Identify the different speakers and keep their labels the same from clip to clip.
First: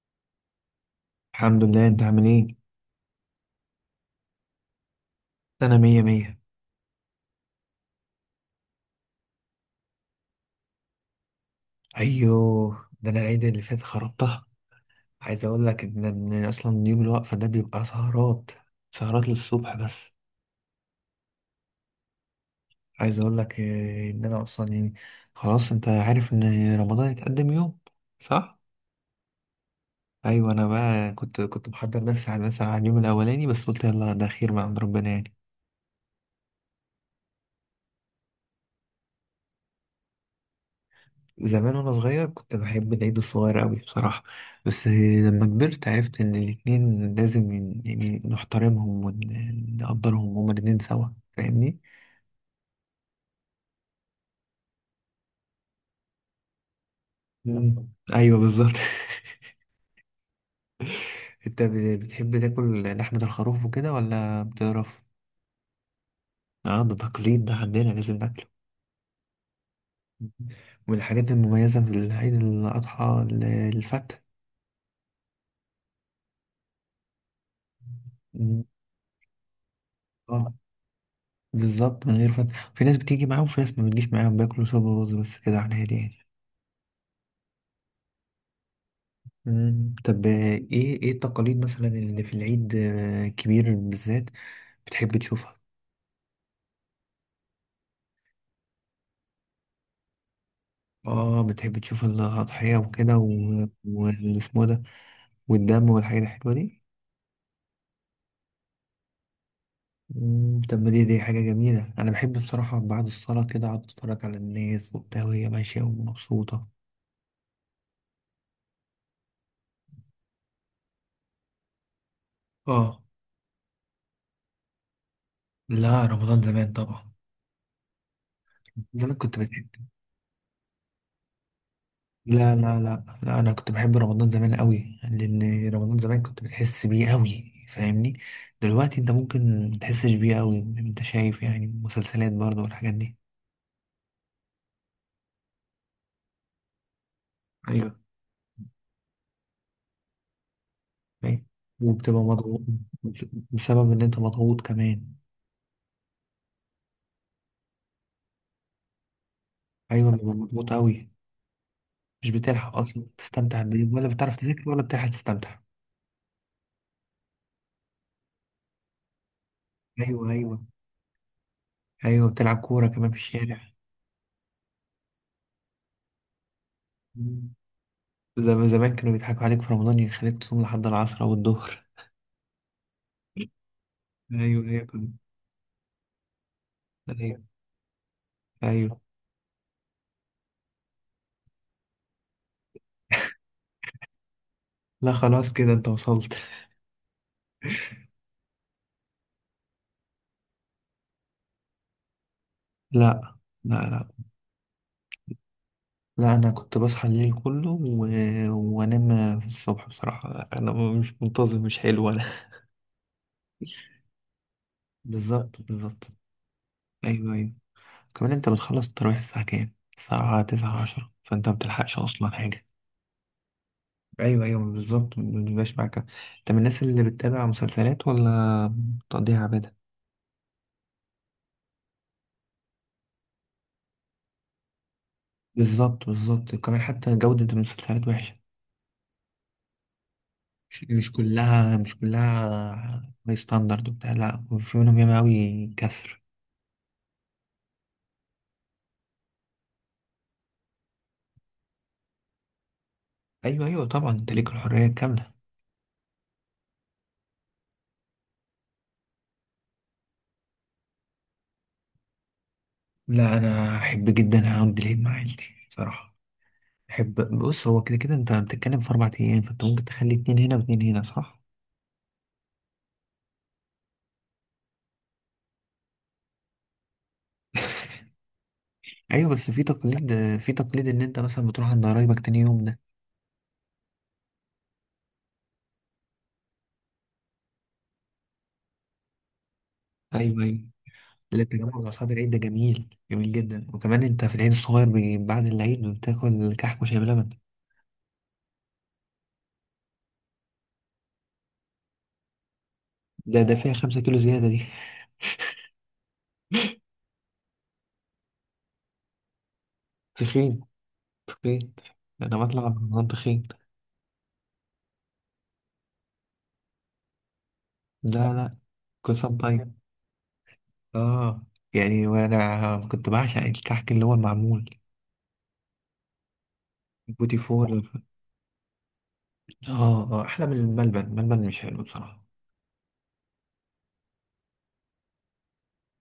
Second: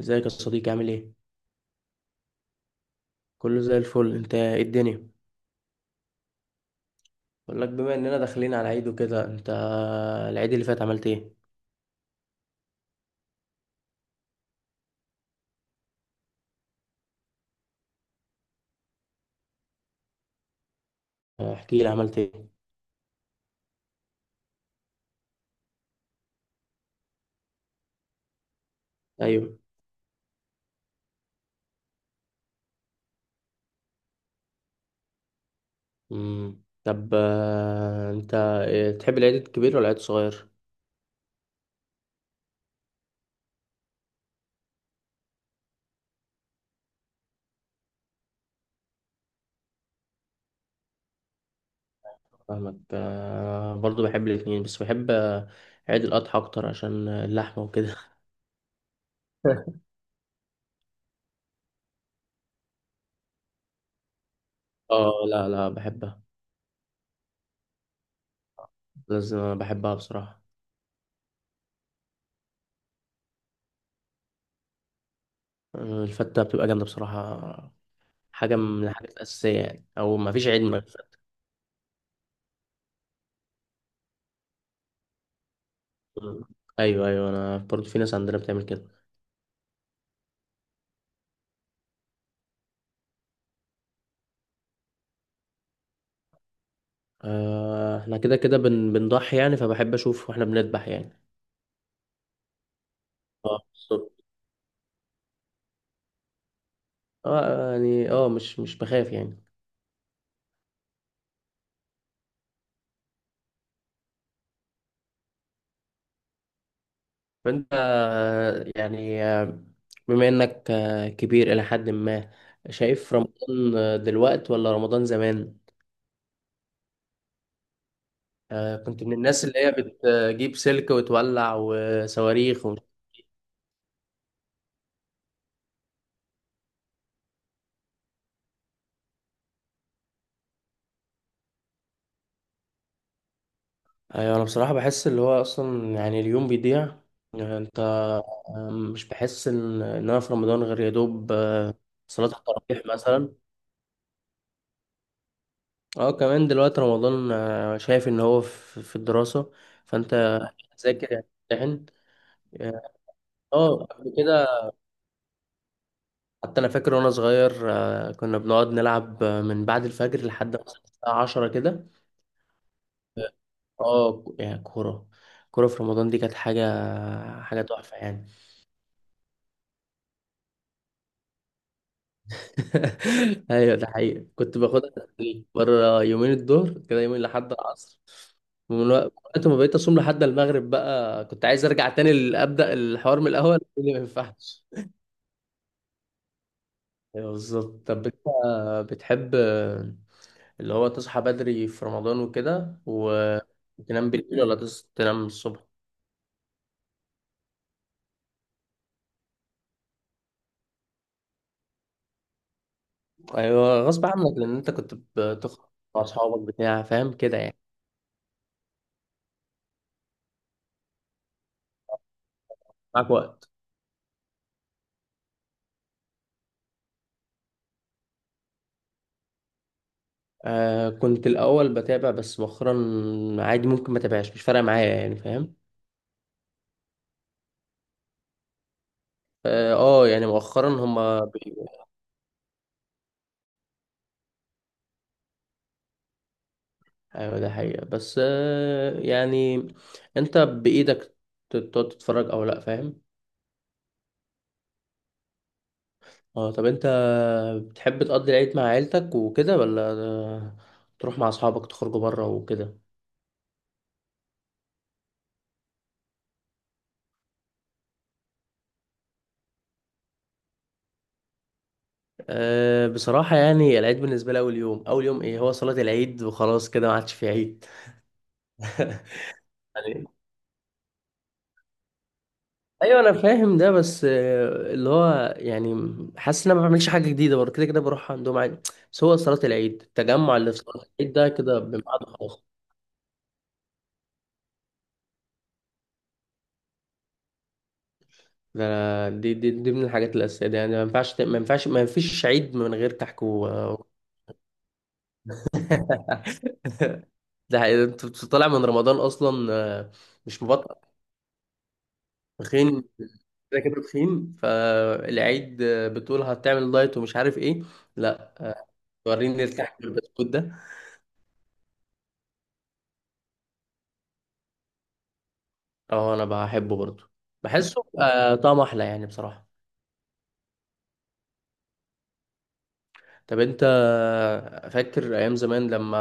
Speaker 1: ازيك يا صديقي، عامل ايه؟
Speaker 2: الحمد لله، انت عامل ايه؟
Speaker 1: كله زي الفل. انت ايه الدنيا؟
Speaker 2: انا مية مية.
Speaker 1: بقول لك، بما اننا داخلين على عيد وكده، انت العيد اللي فات عملت ايه؟
Speaker 2: ايوه، ده انا العيد اللي فات خربتها. عايز اقول لك إن اصلا يوم الوقفة ده بيبقى سهرات سهرات للصبح بس.
Speaker 1: احكي لي، عملت ايه؟
Speaker 2: عايز اقول لك ان انا اصلا يعني خلاص، انت عارف ان رمضان يتقدم يوم، صح؟
Speaker 1: ايوه.
Speaker 2: ايوه، انا بقى كنت محضر نفسي مثلا على اليوم الاولاني، بس قلت يلا ده خير من عند ربنا يعني.
Speaker 1: طب انت إيه، تحب العيد الكبير ولا العيد الصغير؟
Speaker 2: زمان وانا صغير كنت بحب العيد الصغير قوي بصراحة، بس لما كبرت عرفت ان الاتنين لازم يعني نحترمهم ونقدرهم هما الاتنين سوا، فاهمني.
Speaker 1: فاهمك. برضو بحب الاثنين، بس بحب عيد الاضحى اكتر عشان اللحمه
Speaker 2: مم.
Speaker 1: وكده.
Speaker 2: ايوه بالظبط. انت بتحب تاكل لحمة الخروف وكده ولا بتقرف؟
Speaker 1: اه، لا لا بحبها.
Speaker 2: اه، ده تقليد ده عندنا، لازم ناكله.
Speaker 1: لازم بحبها بصراحه.
Speaker 2: من الحاجات المميزة في العيد الأضحى الفتة.
Speaker 1: الفته بتبقى جامده بصراحه، حاجه
Speaker 2: مم.
Speaker 1: من الحاجات الاساسيه يعني، او ما فيش
Speaker 2: اه
Speaker 1: عيد.
Speaker 2: بالظبط، من غير فتة. في ناس بتيجي معاهم وفي ناس ما بتجيش معاهم، بياكلوا صوب ورز بس، كده على الهادي يعني.
Speaker 1: مم. ايوه ايوه، انا برضو في ناس عندنا بتعمل كده.
Speaker 2: مم. طب ايه التقاليد مثلا اللي في العيد كبير بالذات بتحب تشوفها؟
Speaker 1: آه احنا كده كده بنضحي يعني، فبحب اشوف واحنا بنذبح يعني.
Speaker 2: اه، بتحب تشوف الأضحية وكده
Speaker 1: اه بالظبط.
Speaker 2: والاسمه ده، والدم والحاجات الحلوة دي.
Speaker 1: اه يعني، اه مش بخاف يعني.
Speaker 2: مم. طب ما دي حاجة جميلة، أنا بحب بصراحة بعد الصلاة كده أقعد أتفرج على الناس وبتاع، وهي ماشية ومبسوطة.
Speaker 1: فانت، بما انك كبير الى حد ما،
Speaker 2: اه،
Speaker 1: شايف رمضان دلوقت ولا رمضان زمان؟
Speaker 2: لا رمضان زمان طبعا.
Speaker 1: آه كنت من
Speaker 2: زمان كنت
Speaker 1: الناس اللي
Speaker 2: بتحب.
Speaker 1: هي بتجيب سلك وتولع
Speaker 2: لا
Speaker 1: وصواريخ.
Speaker 2: لا لا لا، انا كنت بحب رمضان زمان قوي، لان رمضان زمان كنت بتحس بيه قوي، فاهمني؟ دلوقتي انت ممكن متحسش بيه قوي، انت شايف يعني مسلسلات برضه والحاجات دي.
Speaker 1: ايوه انا بصراحه بحس اللي هو اصلا يعني اليوم بيضيع. يعني انت،
Speaker 2: ايوه،
Speaker 1: مش بحس ان انا في رمضان غير يا دوب
Speaker 2: فاهم؟ وبتبقى
Speaker 1: صلاه
Speaker 2: مضغوط
Speaker 1: التراويح مثلا.
Speaker 2: بسبب ان انت مضغوط كمان.
Speaker 1: اه كمان دلوقتي رمضان، شايف ان هو في الدراسه،
Speaker 2: ايوه بتبقى
Speaker 1: فانت
Speaker 2: مضغوط قوي،
Speaker 1: تذاكر يعني تمتحن.
Speaker 2: مش بتلحق
Speaker 1: اه،
Speaker 2: اصلا تستمتع بيه، ولا
Speaker 1: قبل
Speaker 2: بتعرف
Speaker 1: كده
Speaker 2: تذاكر ولا بتلحق تستمتع.
Speaker 1: حتى انا فاكر وانا صغير، كنا بنقعد نلعب من بعد
Speaker 2: ايوه
Speaker 1: الفجر لحد
Speaker 2: ايوه.
Speaker 1: مثلا الساعه 10 كده.
Speaker 2: ايوه، بتلعب كوره كمان في الشارع.
Speaker 1: اه يعني كوره، كوره في رمضان دي كانت حاجه،
Speaker 2: مم.
Speaker 1: حاجه تحفه يعني.
Speaker 2: زمان كانوا بيضحكوا عليك في رمضان، يخليك تصوم لحد العصر او الظهر.
Speaker 1: ايوه ده حقيقي، كنت
Speaker 2: ايوه ايوه
Speaker 1: باخدها
Speaker 2: كنت-
Speaker 1: تدريج بره، يومين الظهر كده، يومين
Speaker 2: ايوه
Speaker 1: لحد العصر. ومن
Speaker 2: ايوه.
Speaker 1: وقت ما بقيت اصوم لحد المغرب بقى كنت عايز ارجع تاني، ابدا الحوار من الاول. قلت لي ما ينفعش.
Speaker 2: لا خلاص كده انت وصلت.
Speaker 1: ايوه بالظبط. طب انت بتحب اللي هو تصحى بدري في رمضان وكده
Speaker 2: لا لا لا
Speaker 1: وتنام بالليل، ولا تنام الصبح؟
Speaker 2: لا، انا كنت بصحى الليل كله وانام في الصبح، بصراحه انا مش منتظم، مش حلو انا.
Speaker 1: ايوه غصب عنك لان انت كنت
Speaker 2: بالظبط
Speaker 1: بتخرج مع
Speaker 2: بالظبط.
Speaker 1: اصحابك بتاع فاهم
Speaker 2: ايوه
Speaker 1: كده
Speaker 2: ايوه،
Speaker 1: يعني.
Speaker 2: كمان انت بتخلص التراويح الساعه كام؟ الساعه 9 10، فانت ما بتلحقش اصلا حاجه.
Speaker 1: معاك وقت.
Speaker 2: ايوه ايوه بالظبط، ما بيبقاش معاك. انت من الناس اللي بتتابع مسلسلات ولا بتقضيها عباده؟
Speaker 1: آه كنت الأول بتابع، بس مؤخرا عادي، ممكن ما تابعش، مش فارقة معايا يعني، فاهم.
Speaker 2: بالظبط بالظبط، كمان حتى جوده المسلسلات وحشه.
Speaker 1: اه يعني مؤخرا
Speaker 2: مش
Speaker 1: هما
Speaker 2: كلها هاي ستاندرد وبتاع، لا، وفي منهم ياما أوي كسر.
Speaker 1: ايوه ده حقيقة، بس آه يعني انت بإيدك، تقعد تتفرج او لا، فاهم.
Speaker 2: أيوه أيوه طبعا، أنت ليك الحرية الكاملة.
Speaker 1: اه. طب انت بتحب تقضي العيد مع عيلتك وكده، ولا تروح مع اصحابك تخرجوا بره وكده؟
Speaker 2: لا، أنا أحب جدا أقضي العيد مع عيلتي بصراحة. أحب. بص، هو كده كده أنت بتتكلم في 4 أيام، فأنت ممكن تخلي اتنين هنا واتنين هنا، صح؟
Speaker 1: أه بصراحة يعني، العيد بالنسبة لي أول يوم، أول يوم إيه هو صلاة العيد، وخلاص كده ما عادش في عيد.
Speaker 2: أيوه، بس في
Speaker 1: يعني
Speaker 2: تقليد، إن أنت مثلا بتروح عند قرايبك تاني يوم ده.
Speaker 1: ايوه انا فاهم ده، بس اللي هو يعني حاسس ان انا ما بعملش حاجه جديده، برضه كده كده بروح عندهم عادي. بس هو صلاه العيد، التجمع
Speaker 2: أيوه
Speaker 1: اللي في
Speaker 2: أيوه.
Speaker 1: صلاه العيد ده
Speaker 2: اللي
Speaker 1: كده
Speaker 2: التجمع مع
Speaker 1: بميعاد
Speaker 2: أصحاب العيد ده
Speaker 1: خاص.
Speaker 2: جميل جميل جدا، وكمان أنت في العيد الصغير بعد العيد بتاكل كحك وشاي بلبن.
Speaker 1: ده دي, دي من الحاجات الاساسيه دي يعني، ما ينفعش ما ينفعش، ما فيش عيد من غير كحك
Speaker 2: ده
Speaker 1: و...
Speaker 2: ده فيها 5 كيلو زيادة دي.
Speaker 1: ده حقيقي. انت طالع من رمضان اصلا مش
Speaker 2: تخين
Speaker 1: مبطل.
Speaker 2: تخين، انا بطلع من
Speaker 1: تخين،
Speaker 2: رمضان تخين.
Speaker 1: كده كده تخين، فالعيد بتقول هتعمل دايت ومش عارف ايه.
Speaker 2: لا
Speaker 1: لا
Speaker 2: لا، قسم
Speaker 1: وريني
Speaker 2: طيب.
Speaker 1: الكحك والبسكوت ده.
Speaker 2: اه يعني، وانا كنت بعشق الكحك اللي هو المعمول،
Speaker 1: اه انا بحبه برضه،
Speaker 2: بوتي فور.
Speaker 1: بحسه آه طعمه احلى يعني بصراحه.
Speaker 2: اه اه، احلى من الملبن. الملبن مش حلو بصراحه.
Speaker 1: طب انت فاكر ايام زمان لما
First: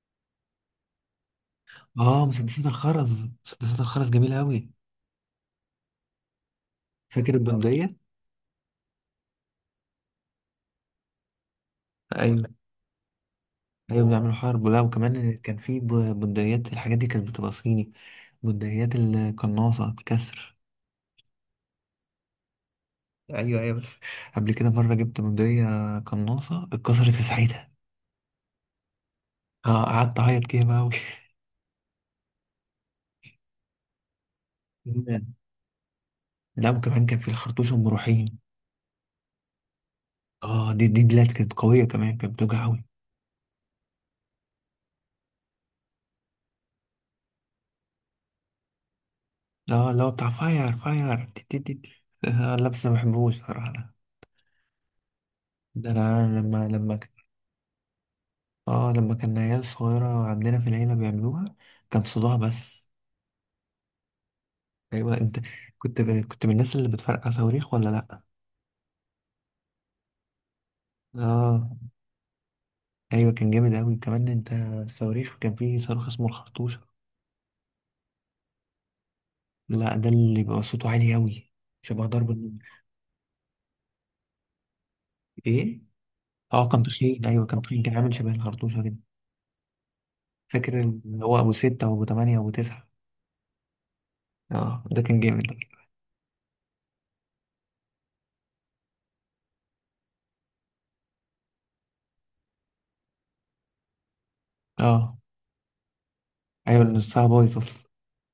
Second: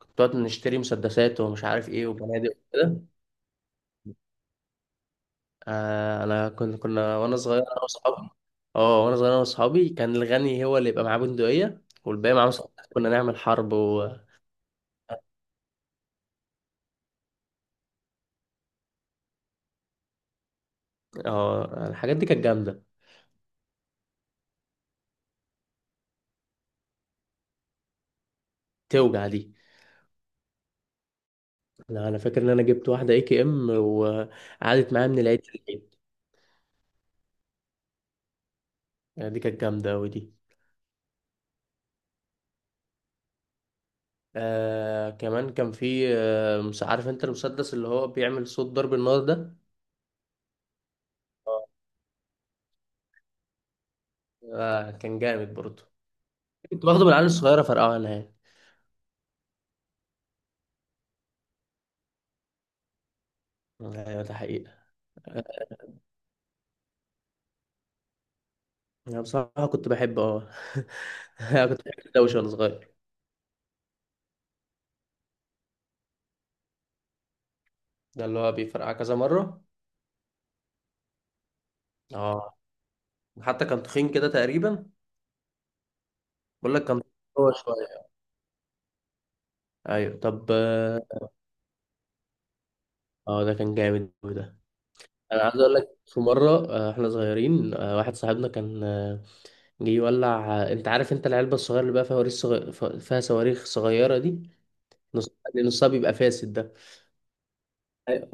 Speaker 1: كنت نقعد نشتري مسدسات ومش عارف ايه
Speaker 2: اه،
Speaker 1: وبنادق
Speaker 2: مسدسات
Speaker 1: وكده؟
Speaker 2: الخرز، مسدسات الخرز جميله قوي.
Speaker 1: آه انا كنا
Speaker 2: فاكر
Speaker 1: وانا صغير انا
Speaker 2: البندقيه؟
Speaker 1: واصحابي. اه وانا صغير انا واصحابي، كان الغني هو اللي يبقى معاه بندقيه والباقي
Speaker 2: ايوه
Speaker 1: معاه مسدسات، كنا نعمل حرب.
Speaker 2: ايوه،
Speaker 1: و
Speaker 2: بنعمل حرب، ولا وكمان كان في بندقيات. الحاجات دي كانت بتبقى صيني، بندقيات القناصه الكسر.
Speaker 1: اه الحاجات دي كانت جامده.
Speaker 2: ايوه ايوه بس، قبل كده مره جبت بندقيه قناصه، اتكسرت في ساعتها.
Speaker 1: توجع دي.
Speaker 2: اه قعدت اعيط كده بقى
Speaker 1: لا انا فاكر ان انا جبت واحده اي كي ام وقعدت معايا من العيد للعيد.
Speaker 2: لا وكمان كان في الخرطوش ام روحين.
Speaker 1: يعني دي كانت جامده، ودي
Speaker 2: اه، دي دلات كانت قويه، كمان كانت بتوجع قوي.
Speaker 1: آه كمان كان في آه، مش عارف انت المسدس اللي هو بيعمل صوت ضرب النار ده؟
Speaker 2: اه، اللي هو بتاع فاير فاير، دي دي
Speaker 1: آه.
Speaker 2: دي دي. آه لا، بس ما بحبوش صراحه ده.
Speaker 1: آه كان جامد برضه،
Speaker 2: ده انا لما
Speaker 1: كنت
Speaker 2: لما
Speaker 1: باخده من
Speaker 2: ك-
Speaker 1: العيال الصغيرة فرقعه انا يعني.
Speaker 2: اه لما كان عيال صغيره عندنا في العيله بيعملوها، كان صداع بس.
Speaker 1: ايوه ده حقيقة.
Speaker 2: ايوه انت،
Speaker 1: آه،
Speaker 2: كنت ب... كنت من الناس اللي بتفرقع صواريخ ولا لا؟
Speaker 1: انا بصراحة كنت بحب اه. أنا
Speaker 2: اه
Speaker 1: كنت بحب الدوشة وانا صغير.
Speaker 2: ايوه كان جامد قوي، كمان انت الصواريخ، كان فيه صاروخ اسمه الخرطوشه.
Speaker 1: ده اللي هو بيفرقع كذا مرة.
Speaker 2: لا، ده اللي بيبقى صوته عالي قوي، شبه ضرب
Speaker 1: اه
Speaker 2: النار.
Speaker 1: حتى كان تخين كده تقريبا.
Speaker 2: ايه؟ اه
Speaker 1: بقول
Speaker 2: كان
Speaker 1: لك، كان
Speaker 2: تخين، ايوه
Speaker 1: هو
Speaker 2: كان تخين، كان
Speaker 1: شوية.
Speaker 2: عامل شبه الخرطوشة كده.
Speaker 1: ايوه. طب
Speaker 2: فاكر
Speaker 1: اه
Speaker 2: اللي هو ابو ستة وابو تمانية وابو تسعة؟
Speaker 1: ده كان جامد أوي ده.
Speaker 2: اه، ده كان جامد
Speaker 1: انا
Speaker 2: ده.
Speaker 1: عايز اقول لك، في مرة احنا صغيرين، واحد صاحبنا كان يولع. انت عارف انت العلبه الصغيره اللي بقى فيها فيها صواريخ صغيره دي،
Speaker 2: اه
Speaker 1: نص اللي نصها بيبقى فاسد ده.
Speaker 2: ايوه، اللي نصها بايظ اصلا.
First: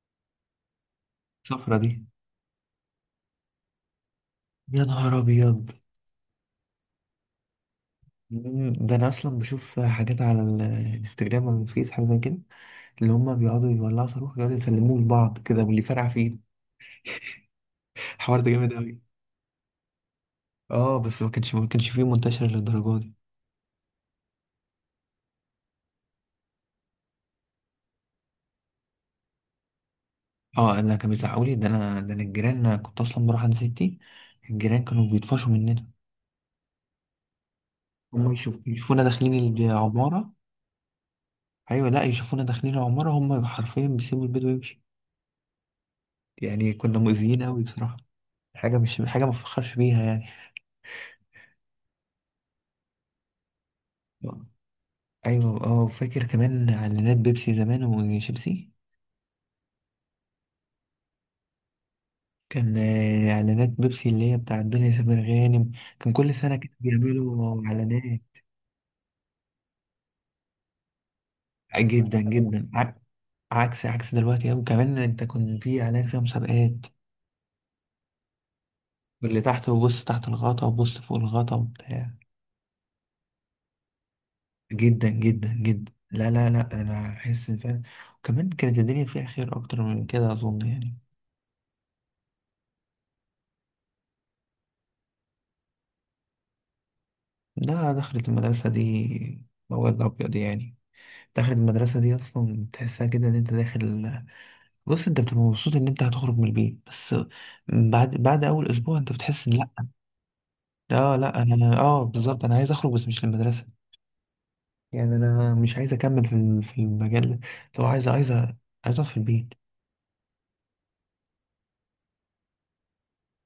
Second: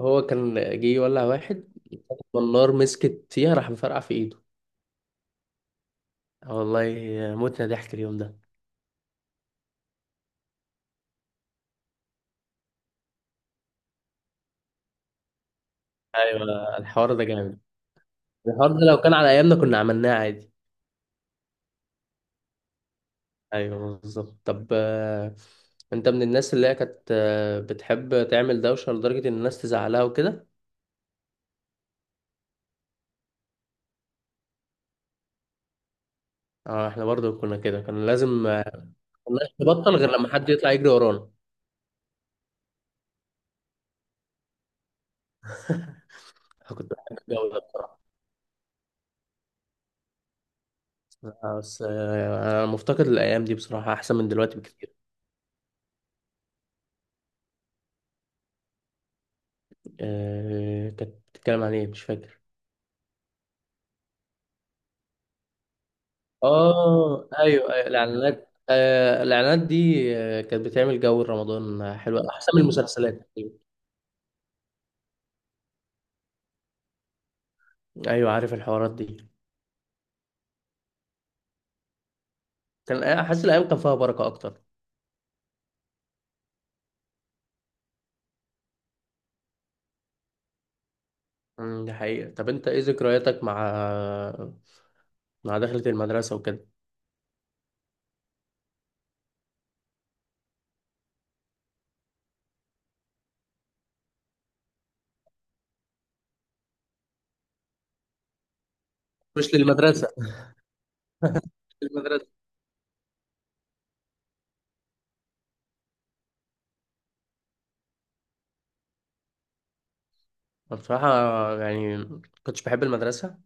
Speaker 1: هو كان جه يولع واحد،
Speaker 2: الشفرة دي.
Speaker 1: والنار مسكت فيها راح مفرقع في ايده.
Speaker 2: يا نهار ابيض.
Speaker 1: اه والله، متنا ضحك اليوم ده.
Speaker 2: ده انا اصلا بشوف حاجات على الانستجرام او الفيس، حاجه زي كده، اللي هم بيقعدوا يولعوا صاروخ، يقعدوا يسلموه لبعض كده، واللي فرقع فيه.
Speaker 1: ايوه الحوار ده جامد.
Speaker 2: الحوار ده جامد
Speaker 1: الحوار ده لو
Speaker 2: قوي.
Speaker 1: كان على ايامنا كنا عملناه عادي.
Speaker 2: اه بس، ما كانش فيه منتشر للدرجه دي.
Speaker 1: ايوه بالظبط. طب انت من الناس اللي هي كانت بتحب تعمل دوشه لدرجه ان الناس تزعلها وكده؟
Speaker 2: اه، انا كان بيزعقوا لي، ده انا الجيران. أنا كنت اصلا بروح عند ستي، الجيران كانوا بيطفشوا مننا.
Speaker 1: اه احنا برضه كنا كده، كان
Speaker 2: هم
Speaker 1: لازم ما
Speaker 2: يشوفونا
Speaker 1: كناش
Speaker 2: داخلين
Speaker 1: نبطل غير لما
Speaker 2: العمارة.
Speaker 1: حد يطلع يجري ورانا.
Speaker 2: أيوة لأ، يشوفونا داخلين العمارة، هم حرفيا بيسيبوا البيت ويمشي، يعني
Speaker 1: أنا كنت
Speaker 2: كنا
Speaker 1: بحب
Speaker 2: مؤذيين
Speaker 1: الجو
Speaker 2: أوي
Speaker 1: ده.
Speaker 2: بصراحة. حاجة، مش حاجة ما بفخرش بيها يعني.
Speaker 1: لا، بس انا مفتقد الايام دي بصراحه، احسن من دلوقتي بكتير.
Speaker 2: أيوة أه، فاكر كمان إعلانات بيبسي زمان وشيبسي؟
Speaker 1: كانت بتتكلم عن ايه؟ مش فاكر.
Speaker 2: كان إعلانات بيبسي اللي هي بتاعت دنيا سمير غانم، كان كل سنة كانوا
Speaker 1: اه
Speaker 2: بيعملوا
Speaker 1: ايوه ايوه،
Speaker 2: إعلانات.
Speaker 1: الاعلانات، الاعلانات دي كانت بتعمل جو رمضان حلو،
Speaker 2: جدا
Speaker 1: احسن من
Speaker 2: جدا،
Speaker 1: المسلسلات.
Speaker 2: عكس عكس دلوقتي أوي. كمان أنت كنت في إعلان فيها مسابقات،
Speaker 1: ايوه عارف الحوارات دي.
Speaker 2: واللي تحت، وبص تحت الغطا وبص فوق الغطا وبتاع.
Speaker 1: كان احس الايام كان فيها بركه اكتر.
Speaker 2: جدا جدا جدا، لا لا لا، انا احس إن فعلا وكمان كانت الدنيا فيها خير اكتر من كده، اظن يعني.
Speaker 1: دي حقيقه. طب انت ايه ذكرياتك مع مع دخلة المدرسه وكده؟
Speaker 2: ده دخلت المدرسه دي مواد ابيض يعني. دخلت المدرسه دي اصلا تحسها كده ان انت داخل. بص، انت بتبقى مبسوط ان انت هتخرج من البيت بس، بعد اول اسبوع انت بتحس ان
Speaker 1: مش
Speaker 2: لا.
Speaker 1: للمدرسه،
Speaker 2: اه لا،
Speaker 1: مش
Speaker 2: انا اه
Speaker 1: للمدرسه.
Speaker 2: بالظبط انا عايز اخرج، بس مش للمدرسه. يعني انا مش عايز اكمل في في المجال ده. لو عايز، عايز اقعد في البيت.
Speaker 1: أنا بصراحه يعني كنتش بحب المدرسه.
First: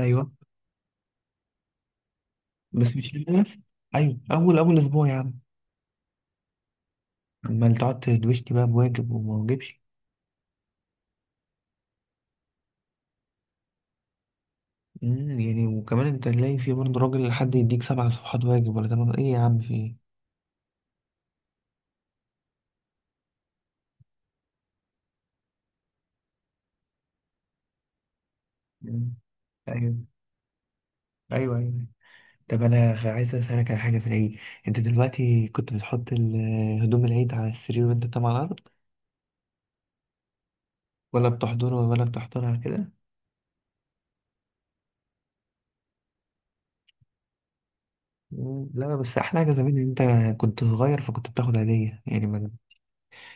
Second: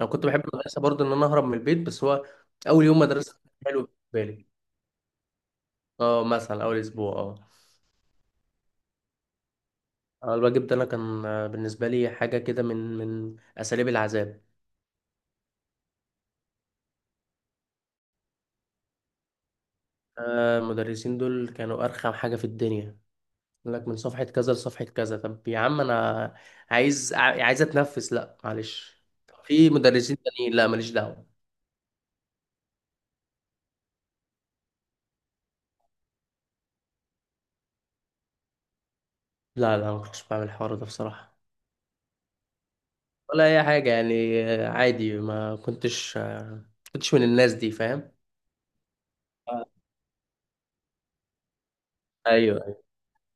Speaker 1: انا كنت بحب المدرسه برضو ان انا اهرب من البيت، بس هو اول
Speaker 2: بس
Speaker 1: يوم
Speaker 2: مش
Speaker 1: مدرسه كان
Speaker 2: للمدرسه.
Speaker 1: حلو
Speaker 2: ايوه،
Speaker 1: بالنسبه لي.
Speaker 2: اول اسبوع يا عم.
Speaker 1: اه مثلا اول اسبوع اه.
Speaker 2: امال تقعد تدوشني بقى بواجب وما واجبش؟
Speaker 1: الواجب ده انا كان بالنسبه لي حاجه كده من اساليب العذاب.
Speaker 2: يعني، وكمان انت تلاقي في برضه راجل حد يديك 7 صفحات واجب، ولا تمام ايه يا عم، في ايه؟
Speaker 1: المدرسين دول كانوا ارخم حاجه في الدنيا. يقول لك من صفحه كذا لصفحه كذا، طب يا عم انا عايز عايز اتنفس، لا معلش.
Speaker 2: مم.
Speaker 1: طب في
Speaker 2: ايوه
Speaker 1: مدرسين تانيين، لا ماليش دعوه.
Speaker 2: ايوه ايوه. طب انا عايز اسالك على حاجه في العيد. انت دلوقتي كنت بتحط هدوم العيد على السرير، وانت طبعا على الارض،
Speaker 1: لا لا، ما كنتش بعمل الحوار ده
Speaker 2: ولا
Speaker 1: بصراحه،
Speaker 2: بتحضرها، كده؟
Speaker 1: ولا اي حاجه يعني. عادي، ما كنتش كنتش من الناس دي، فاهم.
Speaker 2: مم. لا بس احلى حاجه
Speaker 1: آه،
Speaker 2: زمان، ان انت كنت صغير فكنت بتاخد هديه، يعني ما-
Speaker 1: ايوه.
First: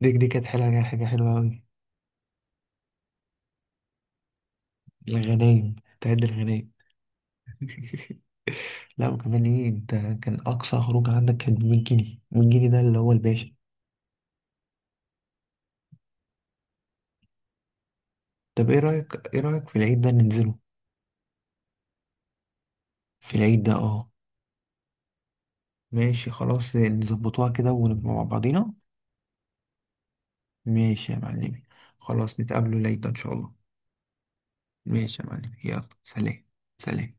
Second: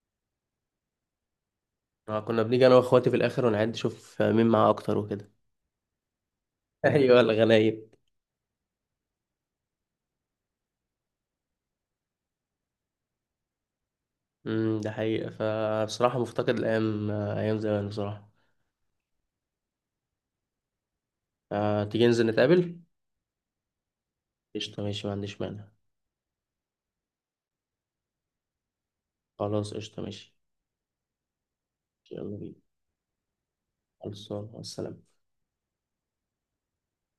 Speaker 2: دي كانت حلوه، حاجه حلوه قوي.
Speaker 1: كنا بنيجي انا واخواتي في الاخر ونعد نشوف مين معاه اكتر وكده.
Speaker 2: الغنايم، تعد الغنايم.
Speaker 1: ايوه الغنايب.
Speaker 2: لا وكمان ايه انت، كان اقصى خروج عندك كانت ب 100 جنيه. 100 جنيه ده اللي هو الباشا.
Speaker 1: ده حقيقة، فبصراحة مفتقد الايام ايام زمان بصراحة.
Speaker 2: طب ايه رايك، في العيد ده ننزله؟
Speaker 1: تيجي ننزل نتقابل.
Speaker 2: في العيد ده اه.
Speaker 1: قشطة ماشي، ما عنديش مانع.
Speaker 2: ماشي خلاص، نظبطوها كده ونبقى مع بعضينا.
Speaker 1: خلاص قشطة ماشي.
Speaker 2: ماشي يا معلمي.
Speaker 1: يلا
Speaker 2: خلاص،
Speaker 1: بينا،
Speaker 2: نتقابلوا العيد ده ان شاء الله.
Speaker 1: خلصان، مع السلامة.
Speaker 2: ماشي يا معلمي، يلا سلام. سلام.